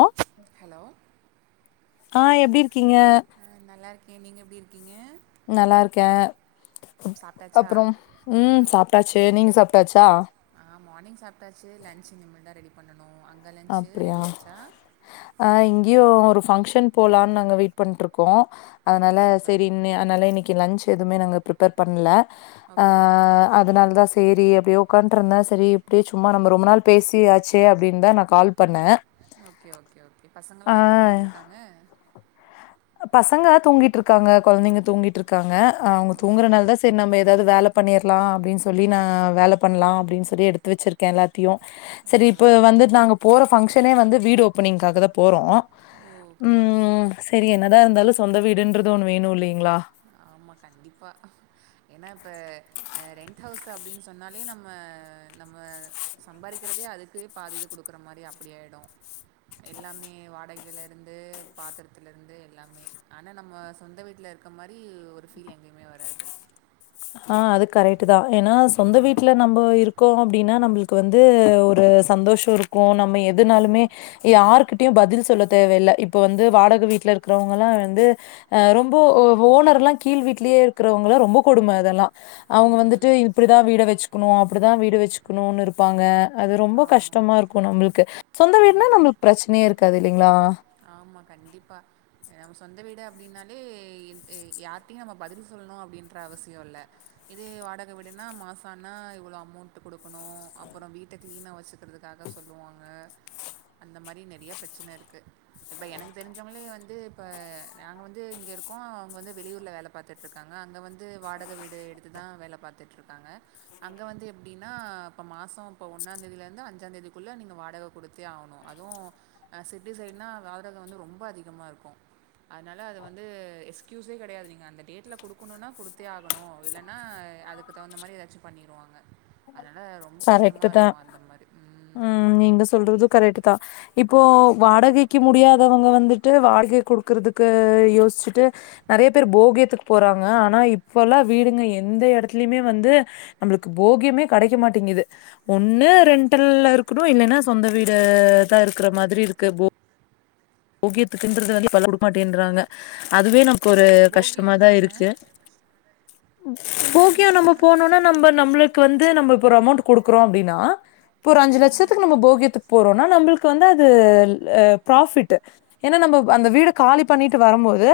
ஆ hello ஆ எப்டி இருக்கீங்க ஆ நல்லாருக்கே நீங்க எப்டி இருக்கீங்க நல்லாருக்கே சாப்ட்டாச்சா அப்புறம் ம் சாப்ட்டாச்சு நீங்க சாப்ட்டாச்சா ஆ மார்னிங் சாப்ட்டாச்சு லஞ்ச் இனிமேல தா ரெடி பண்ணனும் அங் அப்டியா ஆ இங்கேயு ஒரு ஃபங்க்ஷன் போலானு நாங்க வெயிட் பண்ட்ருக்கோ ஓ அதனால சூப்பர் செரி னு அதனால இன்னைக்கு லன்ச் எதுவுமே நாங்க பிரிப்பேர் பண்ணல ஆ ஓகே ஓகே அதனால தா ச சேரி அப்டியே உ்காண்ட்ருந்த சேரி இப்டியே சும்மா நம்ம ரொம்ப நாள் பேசியாச்சே அப்டின்னு தா நா கால் பண்ண ஓகே ஓகே ஓகே பசங்கள்லா என்ன பண்ணிட்டு இருக்காங்க பசங்க தூங்கிட்டு இருக்காங்க கொழந்தைங்க தூங்கிட்டு இருக்காங்க அவுங்க ஓ தூங்குறனால தா ஸ்- சேரி நம்ம ஏதாவது வேல பண்ணிர்லா அப்டின்னு சொல்லி நா ம் வேல பண்லா அப்டின்னு சொல்லி எடுத்து வச்சிருக் க எல்லாத்தையு ஓ செரி இப்ப வந்து நாங்க போற ஃபங்க்ஷனே வந்து வீடு ஓப்பனிங்க்காகதா போறோ ஓகே ஓகே செரி என்னதா இருந்தாலு சொந்த வீடுன்றது ஒன்று வேணு இல்லிங்களா ஆமா கண்டிப்பா ஏன்னா இப்ப ஆ ரெண்ட ஹவுஸ் அப்டின்னு சொன்னாலே நம்ம நம்ம சம்பாரிக்கிறதே அதுக்கே பாதி இது குடுக்குற மாரி அப்டியாயிடு எல்லாமே வாடகையில இருந்து பாத்திரத்துல இருந்து எல்லாமே ஆனா நம்ம சொந்த வீட்ல இருக்க மாரி அப்டி ஒரு ஃபீல் எங்கியுமே வராது ஆ அது கரெக்ட் தா ஏன்னா சொந்த ம் வீட்ல நம்ம இருக்கோ அப்டின்னா நம்பளுக் கு வந்து ஒரு சந்தோஷ இருக்கு நம்ம எதுனாலுமே ம் யாருகிட்டயு பதில் சொல்லத் தேவையில்ல இப்ப வந்து வாடகை வீட்ல இருக்கிறவங்களா வந்து ஆ ரொம்போ ஆ ஓனர்லா கீழ் வீட்லேயே இருக்கிறவங்களா ரொம்ப கொடும அதெல்லாம அவுங்க வந்துட்டு ம் இப்டிதான வீட வெச்சுக்கணு அப்டிதா வீட வெச்சுக்க ணுனு இருப்பாங்க அது ரொம்ப ஆமா கஷ்டமா இருக் கு நம்பள்க்கு சொந்த வீடுனா ம் நம்மளுக் பிரச்சனையே இருக்காது இல்லைங்களா ஆமா கண்டிப்பா நம்ம சொந்த வீடு அப்டின்னாலே இந் யாருட்டயு நம்ம பதில் சொல்லணு அப்டின்ற அவசிய இல்ல இதே வாடக வீடுனா மாச ஆனா இவ்வளோ அமௌண்ட் குடுக்கணு அப்புற வீட்ட க்ளீனா வச்சு க்றதுக்காக சொல்லுவாங்க அந்த மாரி நெறைய பிரச்சனை இருக்கு இப்போ எனக்கு தெரிஞ்சவங்களே வந்து இப்போ நாங்க வந்து இங்க இருக்கோ அவுங்க வந்து வெளியூர்ல வேல பாத்துட்டுருக்காங்க அங்க வந்து வாடக வீடு எடுத்து தா வேல பாத்துட்டு்ருக்காங்க அங்க வந்து எப்டின்னா இப்ப மாச இப்ப ஒன்னா தேதில இருந்து அஞ்சா தேதிக்குள்ள நீங்க வாடக கு டுத்தே ஆகணு அதுவு சிட்டி சைடுனா வாடக வந்து ரொம்ப அதிகமா இருக்கு அதனால அது வந்து எக்ஸ்கியூஸே கெடையாது நீங்க அந்த டேட்ல குடுக்கணுன்னா குடுத்தே ஆகணு இல்லனா அதுக் க்கு தகுந்த மாரி எதாச்சு பண்ணிருவாங்க அதனால ரொம்ப கரெக்ட்டு கஷ்டமாக தான். இருக்கு அந்த மாதிரி ம் நீங்க சொல்றது கரெக்ட் தா இப்போ வாடகைக்கு முடியாதவங்க வந்துட்டு வாடகை குடுக்குறதுக்கு யோசிச்சுட்டு நெறைய பேர் போகியத்துக்கு போறாங்க ஆனா இப்பல்லா வீடுங்க எந்த எடத்துலயுமே வந்து நம்மளுக்கு போகியமே கெடைக்க மாட்டேங்குது ஒண்ணு ரென்டல்ல இருக்கணு இல்லைன்னா சொந்த வீடு தா இருக்குற மாதிரி இருக்கு போ கியத்துக்குன்றது வந்து குடுக்மாட்டேன்றாங்க அதுவே நமக் கு ஒரு போகியம்னா கஷ்டமாதா என்ன இருக்கு போகியோ நம்ம போகியம்ன்றான்னா போனோனா புரி நம்ப நம்மளே க்கு வந்து நம்ம இப்ப ஒரு அமௌண்ட் கொடுக்கறோ அப்டினா இப்ப ஒரு அஞ்சு ம் லட்சத்துக்கு நம்ம போகியத்து போறோம்னா நம்மளுக்கு வந்து அது பிராஃபிட்டு ஏன்னா நம்ம அந்த வீட காலி பண்ணிட்டு வரம்போது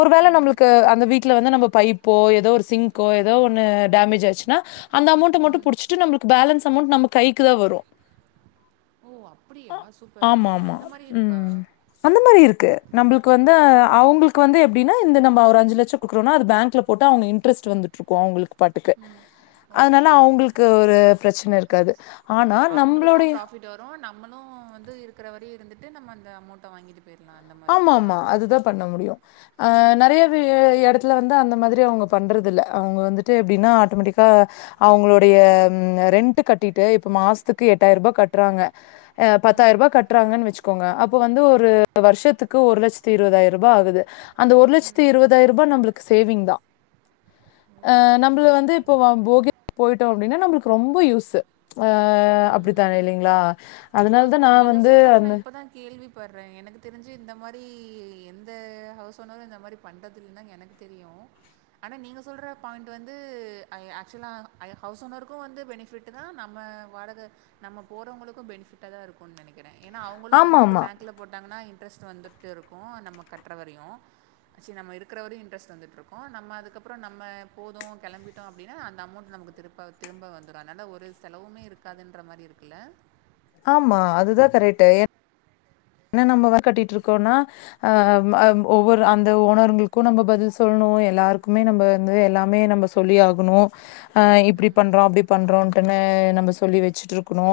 ஒரு வேள நம்மளுக்கு அந்த வீ டஅலவந்து நம்ம பைப்போ ஏதோ ஒரு சிங்க்கோ ஏதோ ஒன்னு டேமேஜ் ஆச்சுன்னா அந்த அமௌண்ட்ட மட்டு புடிச்சிட்டு நம்மளுக்கு பேலன்ஸ் அமௌண்ட் நம்ம கைக்கு தா வரு ஓ அப்பிடியா சூப்பர் அ ஆமா ஆமா அந்த மாரி இருக்கா ம் அந்த மாரி இருக்கு நம்பளுக்கு வந்து நான் அவுங்களுக் இப்ப வந்து எப்டினா இந்த நம்ம ஒரு அஞ்சு லட்ச குடுக்குறோம்னா அத பேங்க்ல போட்டு அங்க இன்டரெஸ்ட் வந்துட்டு இருக்கு அவுங்களுக்கு பாட்டுக்கு ஓ அதனால அவுங்களுக்கு ஒரு பிரச்சன இருக்காது ஆனா நம்பளோட யதா நம்மளு வந்து இருக்குற வரையு இருந்துட்டு நம்ம அந்த அமௌண்ட்ட வாங்கி கிட் ர்லா அந்த மார் ஆமா ஆமா அதுதா பண்ண முடியு ஆ நெறைய வி ஓகே எடத் ஓகே துல வந்து அந்த மாதிரி அவுங்க பண்றது இல்ல அவுங்க வந்துட்டு எப்டின்னா ஆட்டோமெட்டிக்கா அவுங்களோடைய ரெண்ட்டு கட்டிட்டு இப்ப மாசத்துக்கு எட்டாயிரரூபா கட்டுறாங்க பத்தாயிர ரூபா கட்டுறாங்கன்னு வச்சுக்கோங்க அப்போ வந்து ஒரு வருஷத்துக்கு ஒரு லட்சத்தத்து இருவதாயிர ரூபா ஆகுது அந்த ஒரு லட்சத்து இருவதாயிர ரூபா நம்மளுக் சேவிங் தா ஓ நம்மள ஓகே வந்து ஓகே இப்போ போகி போய்டோ அப்டின்னா நம்மளுக் ரொம்ப யூஸு ஆ அப்டித்தா இல்லீங்ளா ஆமா நீங்க சொல்றது நா இப்பதா கேள்வி பட்றே எனக்கு தெரிஞ்சு இந்த மாரி எந்த ஹவுஸ் ஓனரு இந்த மாரி பண்ணுறது இல்லன்தா எனக்கு தெரியு ஆனா நீங்க சொல்ற பாய்ண்டு வந்து ஆக்சுவலா அ ஹவுஸ் ஓனருக்கு வந்து பெனிஃபிட் தா நம்ம வாடக நம்ம போறவங்களுக்கு பெனிஃபிட்டா தா இருக்குன் நெனக்கிறே ஏன்னா அவுங்களு வந்து இப்ப ஆமாமா. பேங்க் கல போட்டாங்கன்னா இன்ட்ரெஸ்ட் வந்துட் இருக்கு நம்ம கட்ற வரையு சரி நம்ம இருக்கிற வரையு இன்டரெஸ்ட் வந்துட்ருக்கும் நம்ம அக்கப்புறோ போதும் நம்ம கெளம்பிட்டோம் அப்டின்னா அந்த அமோண்ட் நமக்கு திருப் இப்ப அது திரும்ப வந்துரும் அதுனால ஒரு செலவுமே இருக்காதுன்ற மாரி இருக்குல்ல ஆமா அதுதா கரேட்டு ஏ என்ன நம்ம வ கட்டிட்டு இருக்கோன்னா அ வ் ஒவ்வொரு அந்த ஓனர்களுக்கு நம்ம பதில் சொல்லணு எல்லாருக்குமே நம்ப வந்து எல்லாமே நம்ம சொல்லி ஆகு குனு ஆ இப்டி பண்றோம் அபபடி பண்றோன்டு நம்ம சொல்லி வச்சுட்டுருக்குணு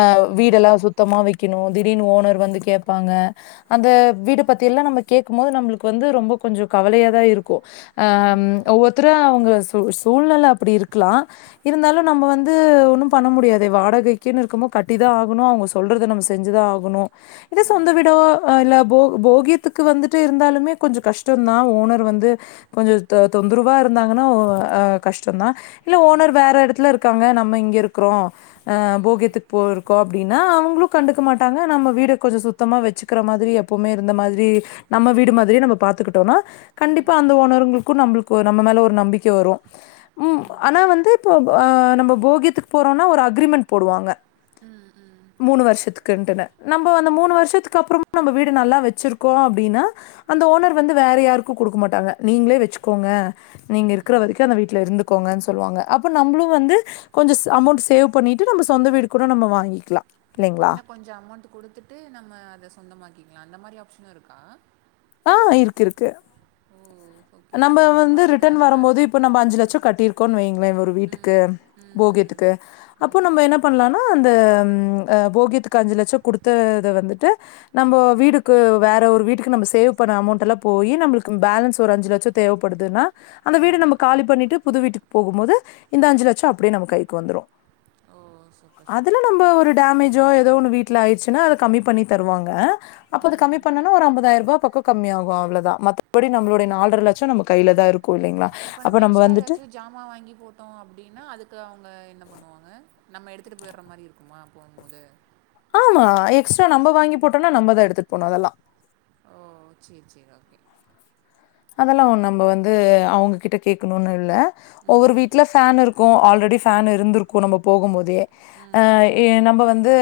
அ ம் வீடெல்லா சுத்தமா வைக்கணும் திடீர்னு ஓனர் வந்து கேப்பாங்க அந்த வீடு பத்தி எல்லாம் நம்ம கேக்கும் போது நம்மளுக்கு வந்து ரொம்ப கொஞ்சோ கவலையாதா இருக்கும் ம், ம், ஆம் ஒவ்வொருத்தர அவுங்க சூ சூழ்நில அப்டி இருக்லாம் இருந்தாலு நம்ப வந்து ஒன்னு பண்ண முடியாதே வாடகைகுன்னு இருக்கும் போ கட்டிதா ஆகணு அவங்க சொல்றத நம்ம செஞ்சுதா ஆகணு இதே ம், சொந்த வீடோ இல்ல போ போகியத்துக்கு வந்துட்டு இருந்தாலுமே கொஞ்சம் கஷ்டந் தா ஓனர் வந்து கொஞ்ச தொந் தொந்தரவா இருந்தாங்கன்னா ஒ அ கஷ்டந்தான் இல்ல ஓனர் ம், வேற எடத்துல இருக்காங்க நம்ம இங்க இருக்குறோம் ஆ ம், ம், போகியத்துக்கு போயிருக்கோ அப்டின்னா அவங்களும் கண்டுக்க மாட்டாங்க நம்ம வீடு கொஞ்ச சுத்தமா வச்சுக்ற மாதிரி எப்பவுமே இருந்த மாதிரி நம்ம ம், ம், வீடு மாதிரியே நம்ம பாத்துக்குட்டோன்னா கண்டிப்பா ம், அந்த ஓனர்ங்களுக்கும் நம்மளுக் நம்ம மேல ஒரு நம்பிக்க வரும் ம் ஆனா வந்து இப்போ அ நம்ம போகியத்துக்கு போறோம்னா ஒரு அக்ரிமெண்ட் போடுவாங்க ம் ம் மூணு வருஷத்துக்குட்டுனு நம்ப மூணு வருஷத்துக்கு அப்புறமும் நம்ப வீடு நல்லா வச்சுருக்கோம் அப்டின்னா அந்த ஓனர் வந்து வேற யாருக்கு குடுக்க மாட்டாங்க நீங்களே வச்சுக்கோங்க நீங்க இருக்கிற வரிக்கும் ம். அந்த வீட்ல இருந் கோங்க சொல்வாங்க அப்போ நம்மளு வந்து கொஞ்ச ஸ் அமௌண்ட் சேவ் பண்ணிட்டு நம்ப சொந்த வீடு கூட நம்ம வாங்கிக்கலாம் இல்லைங்களா இன்னும் கொஞ்சம் அமௌண்ட்டு குடுத்துட்டு நம்ம அத சொந்த மாக்கிக்கலாம் அந்த மாரி ஆப்ஷனு இருக்கா ஆன் இருக் இருக்கு ஓ ஓகே நம்ப ஓகே இந்த வந்து மாதிரி ரிட்டன் இருந்தால் வரும்போது நல்லாயிருக்கும் இப்ப நம்ப அஞ்சு ம் லட்சம் கட்டிரு கோன்னு வைங்களே ஒரு வீட்டுக்கு ம் ம் ம் போகியத்துக்கு அப்போ ம் நம்ப என்ன பண்ணலன்னா அந்த ம் அ போகியத்துக்கு அஞ்சு லட்சம் குடுத்தத வந்துட்டு நம்போ வீடுக்கு வேற ஒரு வீட்டுக்கு நம்ம சேவ் பண்ண அமௌண்ட் எல்லா போயி நம்மளுக்கு பேலன்ஸ் ஒரு அஞ்சு லட்ச் சம் தேவ படுதுன்னா அந்த வீடு ம் நம்ம காலி பண்ணிட்டு புது வீட்டுக்கு போகும் போது இந்த அஞ்சு லட்சம் அப்படியே நம்ம கைக்கு வந்துரும் ஓ சூப்பர் அதுல சூப்பர் நம்ப ஒரு டமேஜோ ஏதோ ஒண்ணு வீட்ல ஆயிடுச்சுன்னா அத கம்மி பண்ணி தருவாங்க அப்ப அது ம் கம்மி பண்ணோனா ஒரு ஐம்பதாயிர ரூபா பக்கம் கம்மியாகும் அவ்ளதா மத்தபடி நம்மடைய நால்ற லட் சம் நம்ப கையில தா இருக்கும் இல்லீங்களா இப்போ அப்ப நம்ம எக்ஸ்ட்ரா வந்துட்டு ஏதாச்சும் ஜாமான் வாங்கி போட்டோம் அப்டின்னா அதுக்கு அவுங்க என்ன பண்ணுவாங்க நம்ம எடுத்துட்டு போயிற மாரி இருக் குமா போம் போது ஆமா எக்ஸ்ட்ரா நம்ப வாங்கி போட்டோன்னா நம்ப தா எடுத்துட்டு போனு அதெல்லா ஓ சேரி சேரி ஓகே அதெல்லா நம்ப வந்து அவங்க கிட்ட கேக்ணுன் இல்ல ஒவ்வொரு ம் வீட்டுல ஃபேன் இருக்குன் ஆல்ரெடி ஃபேன் இருந்திருக்கு நம்ப போகும் போதே ம் அ ம் ஏ நம்ப வந்து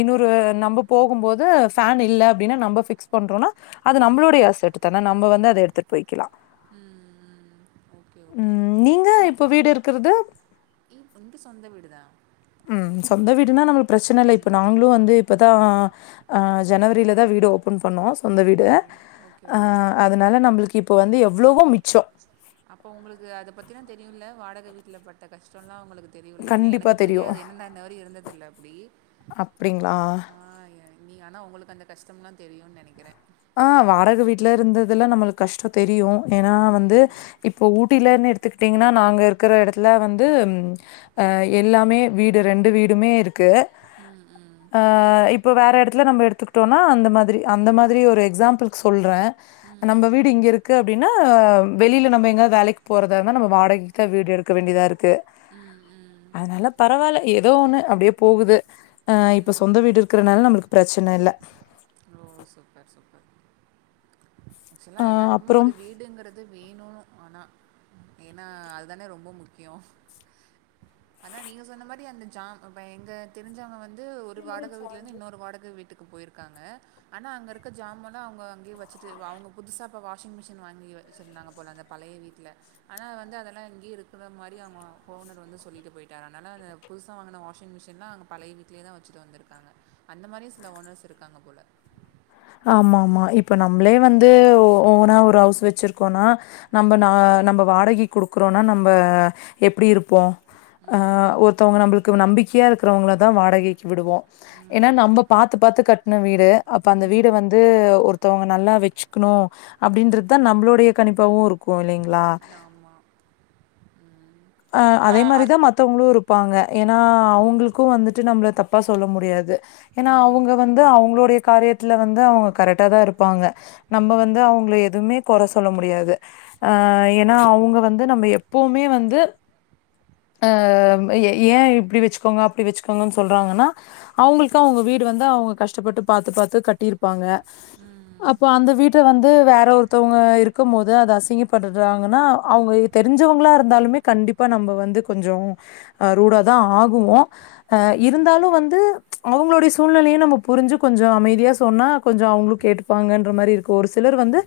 இன்னொரு நம்ப போகும்போது ஃபேன் இல்ல அப்பிடின்னா நம்பபிக் க்ஸ் பண்றோனா அது நம்ளோடைய அசட்டு தானா நம்ப வந்து அத எடுத்திட் போய்க்கலா ம் ம் ஓகே ஓகே ம் நீங்க இப்போ வீடு இருக்கிறது வந்து சொந்தவீடு தா ம் சொந்தவீடுன்னா நம்மளு பிரச்சன இல்ல இப்ப ம் நாங்களு வந்து இப்பதா அ ஜனவரில தா வீடு ஓப்பன் பண்ணோ சொந்த வீடு ஓ ஓகே அ ஓகே அதுனால நம்ப்ளுக்கு இப்பொவந்து எவ்ளோவோ மிச்சொ அப்ப உங்களுக்கு அத பத்தினா தெரியுல்ல வாடக வீட்டுல பட்ட கஷ்டொல்லா உங்குளுக் தெரியுல்ல என்னா கண்டிப்பா எனக்கு தெரியும். தெரியாது என்னன்ன நா வரியு இருந்ததில்ல அப்புடி அப்டிங்களா? அ ஏ நீ ஆன்னா உங்களுக்கு அந்த கஷ்டம்லா தெரியுன் நெனைக்கிற அ வாடக வீட்ல இருந்ததுல்ல நம்மளுக்கு கஷ்டொ தெரியு ஏனா வந்து ம் இப்போ ஊட்டிலன்னு எடுத்துக்கிட்டிங்க்ன்னா நாங்க இருக்குற எடத்துல வந்து அ எல்லாமே வீடு ரெண்டுவீடுமே இருக்கு ம் ம் அ இப்ப வேற எடத்துல நம்ப எடுத்துக்கிட்டோன்னா அந்த மாதிரி அந்த மா திரி ஒரு எக்ஸாம்புள்க்கு சொல்றெ ம் நம்ப வீடு இங்க இருக்கு அப்டின்னா வெளில நம்ப எங்காத் வேலைக் போறதா இராந்தா நம்ப வாடக் க வீடு எடுக்கவேண்டிதாருக்கு ம் ம் அதுனால பரவால்ல ஏதோ ஒண்ணு அப்டே போகுது அ இப்ப ம் சொந்த வீடு இருக்குறனால நம்மளுக்கு பிரச்சன இல்ல ஓ சூப்பர் சூப்பர் ஆக்சுலா அ எல்லாருக்குமே அப்புறம் ஒரு வீடுங்கற து அது வேணு ஆன்னா ஏன்னா அதுதான ரொம்பமுக்கியொ அதா நீங்க சொன்னமாரி அந்த ஜாம் அப்பஎங்க தெரிஞ்சவ்ங்க வந்து ஒரு வாடக வீட்லருந்து இன்னொரு வாடக வீட்டுக்கு போயிருகாங்க அனா அங்கருக்க ஜாமல்லா அவுங்க அங்கே வச்சிட்டு அவுங்க புதுசா அப்ப வாஷிங்மெஷின் வாங்கி வெச்சிருந்தாங்க போல அந்தப் பழைய வீட்டுல அனா வந்து அதெல்லா இங்கே இருக்குற மாரி அவுங்க ஒ ஓனர் வந்து சொல்லிட்டு போய்ட்டாரா அதனா அந்த புதுசா வாங்குன வாஷிங்மெஷின்லா பழைய வீட்லே தா வச்சிட்டு வந்துருக்கங்க அந்த மாரி சில ஓனர்ஸ் இருக்காங்கபோல ஆம்மா ஆம்மா இப்ப நம்ப்ளே வந்து ஒ ஓனா ஒரு ஹவுஸ் வச்சிருக்கோன்னா நம்ப நா நம்ப வாடகிக் குடுக்குறோனா நம்ப எப்பிடி இருப்போ அ ம் ஒர்த்தவுங்க நம்பளுக்கு நம்பிக்கியா இருக்குறவங்கள தா வாடகிக்கு விடுவோ என்னா ம் நம்ப பாத்துப்பாத்து கட்ன வீடு அப்ப அந்த வீடு வந்து ஒர்த்தவுங்க நல்லா வெச்சுக்குணு அப்டின்றத்தா நம்பளுடைய கணிப்பாவுருக்கு இல்லிங் லா ம் ஆமாம் அ ஆ அதே அ மாரிதா மத் தவுங்ளுருப்பாங்க ஏன்னா அவுங்ளுக்கு வந்துட்டு நம்ப்ள தப்பா சொல்லமுடியாது என்னா ம் அவுங்க வந்து அவுங்களோடைய காரியத்ல வந்து அவு கரெக்டா தாருப்பாங்க நம்ப ம் வந்து அவுங்ல எதும்மே கொற சொல்ல முடியாது அ என்னா அவுங்க வந்து நம்ப எப்பவுமே வந்து அ ஏ இப்டி வச்சுக்கோங்க அப்டி வச்சுக்கோங்கன்னு சொல்றாங்கன்னா அவுங்குள்க்கு அவுங்க வீடு வந்து அவுங்க கஷ்டப்பட்டு பாத்துபாத்து கட்டீர்ப்பாங்க ம் அப்போ அந்த வீட்ட வந்து வேற ஒருத்தவுங்க இருக்கும்மோது அது அசிங்கப்படுத்துறாங்கன்னா அ அவுங்க தெரிஞ்சவுங்களாருந்தாலுமே கண்டிப்பா நம்ப வந்து கொஞ்சொ அ ரூடாதா ஆகுவோ அ ம் இருந்தாலு வந்து அவுங்ளோடைய சூழ்நிலையு நம்ப புரிஞ்சு கொஞ்சொ அமைதியா சொன்னா கொஞ்சொ அவுங்ளு கேட்டுப்பாங்கன்ற மாரி இருக்கு ஒருசிலர் வந்து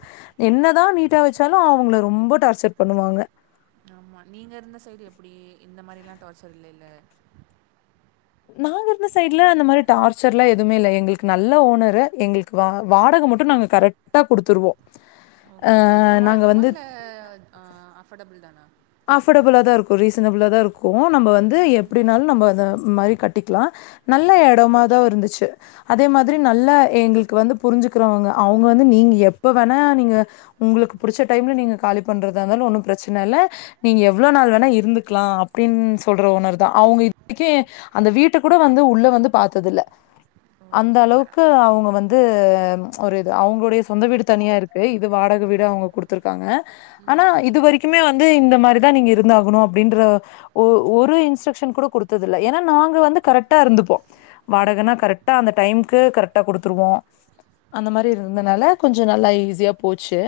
என்னதா நீட்டா வெச்சாலு அவுங்கள ரொம்ப டார்ச்சர் பண்ணுவாங்க ஆம்மா நீங்க இருந்த சைடு எப்புடி இந்த மாரில்லா டார்ச்சர் இல்லல்ல நாங்க இருந்த சைட்ல இந்த மாரி டார்ச்சர்ல்லா எதுமே இல்ல எங்குளுக்கு நல்ல ஓனரு எங்குளுக்கு வா வாடக மட்டு நாங்க கரெக்டா குடுத்துர்வோ ஓக்கே ஓக்கே அதிகமா இர்க்குமா இல்ல அத் ஆ அஃபர்டபுள் தானா அஃபோர்டபுளா தா இருக்கு ரீசனபுளா தா இருக்கு நம்ப வந்து ம் எப்டினாலு நம்ப அத மாரி கட் டிக்கலா நல்ல இடமாதோ இருந்துச்சு அதே மாதிரி நல்லா எங்களுக்கு வந்து புரிஞ்சுக்கறவங்க அவங்க வந்து நீங்க எப்ப வேணா நீங்க உங்களுக்கு புடிச்ச டைம்ல நீங்க காலி பண்றதா இருந்தாலு ஒண்ணு பிரச்சன இல்ல நீங்க எவ்ளோ நாள் வேணா இருந்துக்கலா அப்டின்னு சொல்ற ஓனர் தான் அவ்ங்க இதுக்கே அந்த வீட்ட கூட வந்து உள்ள வந்து பாத்ததுல ஓ அந்த சூப்பரா அளவுக்கு அவுங்க ம் வந்து இது ஒரு இது அவுங்ளுடைய சொந்த வீடு தனியா இருக்கு இது வாடக வீடு ம் அவுங்க குடுத்து துருக்காங்க ஆனா ம் இது ம் வரைக்குமே வந்து இந்த மாரிதா நீங்க இருந்தாகணு அப்டின்ற ஒ ஒரு இன்ஸ்ட்ரக்க்ஷன் கூட குடுத்தது இல்ல ஏன்னா நாங்க வந்து கரெக்டா இருந்துப்போ வாடகனா ம் கரெக்டா அந்த டைம்கு கரெக்டா குடுத்துருவோ அந்த மாரி ம் இருந்தனால கொஞ்ச நல்லா ஈஸியா போச்சு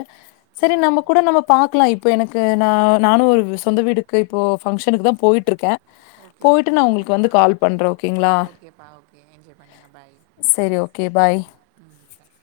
ஓ செரி நம்ம கூட நம்ப பாக்கலா இப்ப எனக்கு நா நானு ஒரு சொந்த வீடுக்கு இப்போ பங்க்ஷனுக்கு தா போய்ட்டு இருக்கே ஓகே ஓகே போயிட்டு வாங்க ஆ ஓகேங்களா? ஓகேப்பா ஓகே என்ஜாய் பண்ணுங்க பாய் செரி ஓகே பாய் ம் பாய்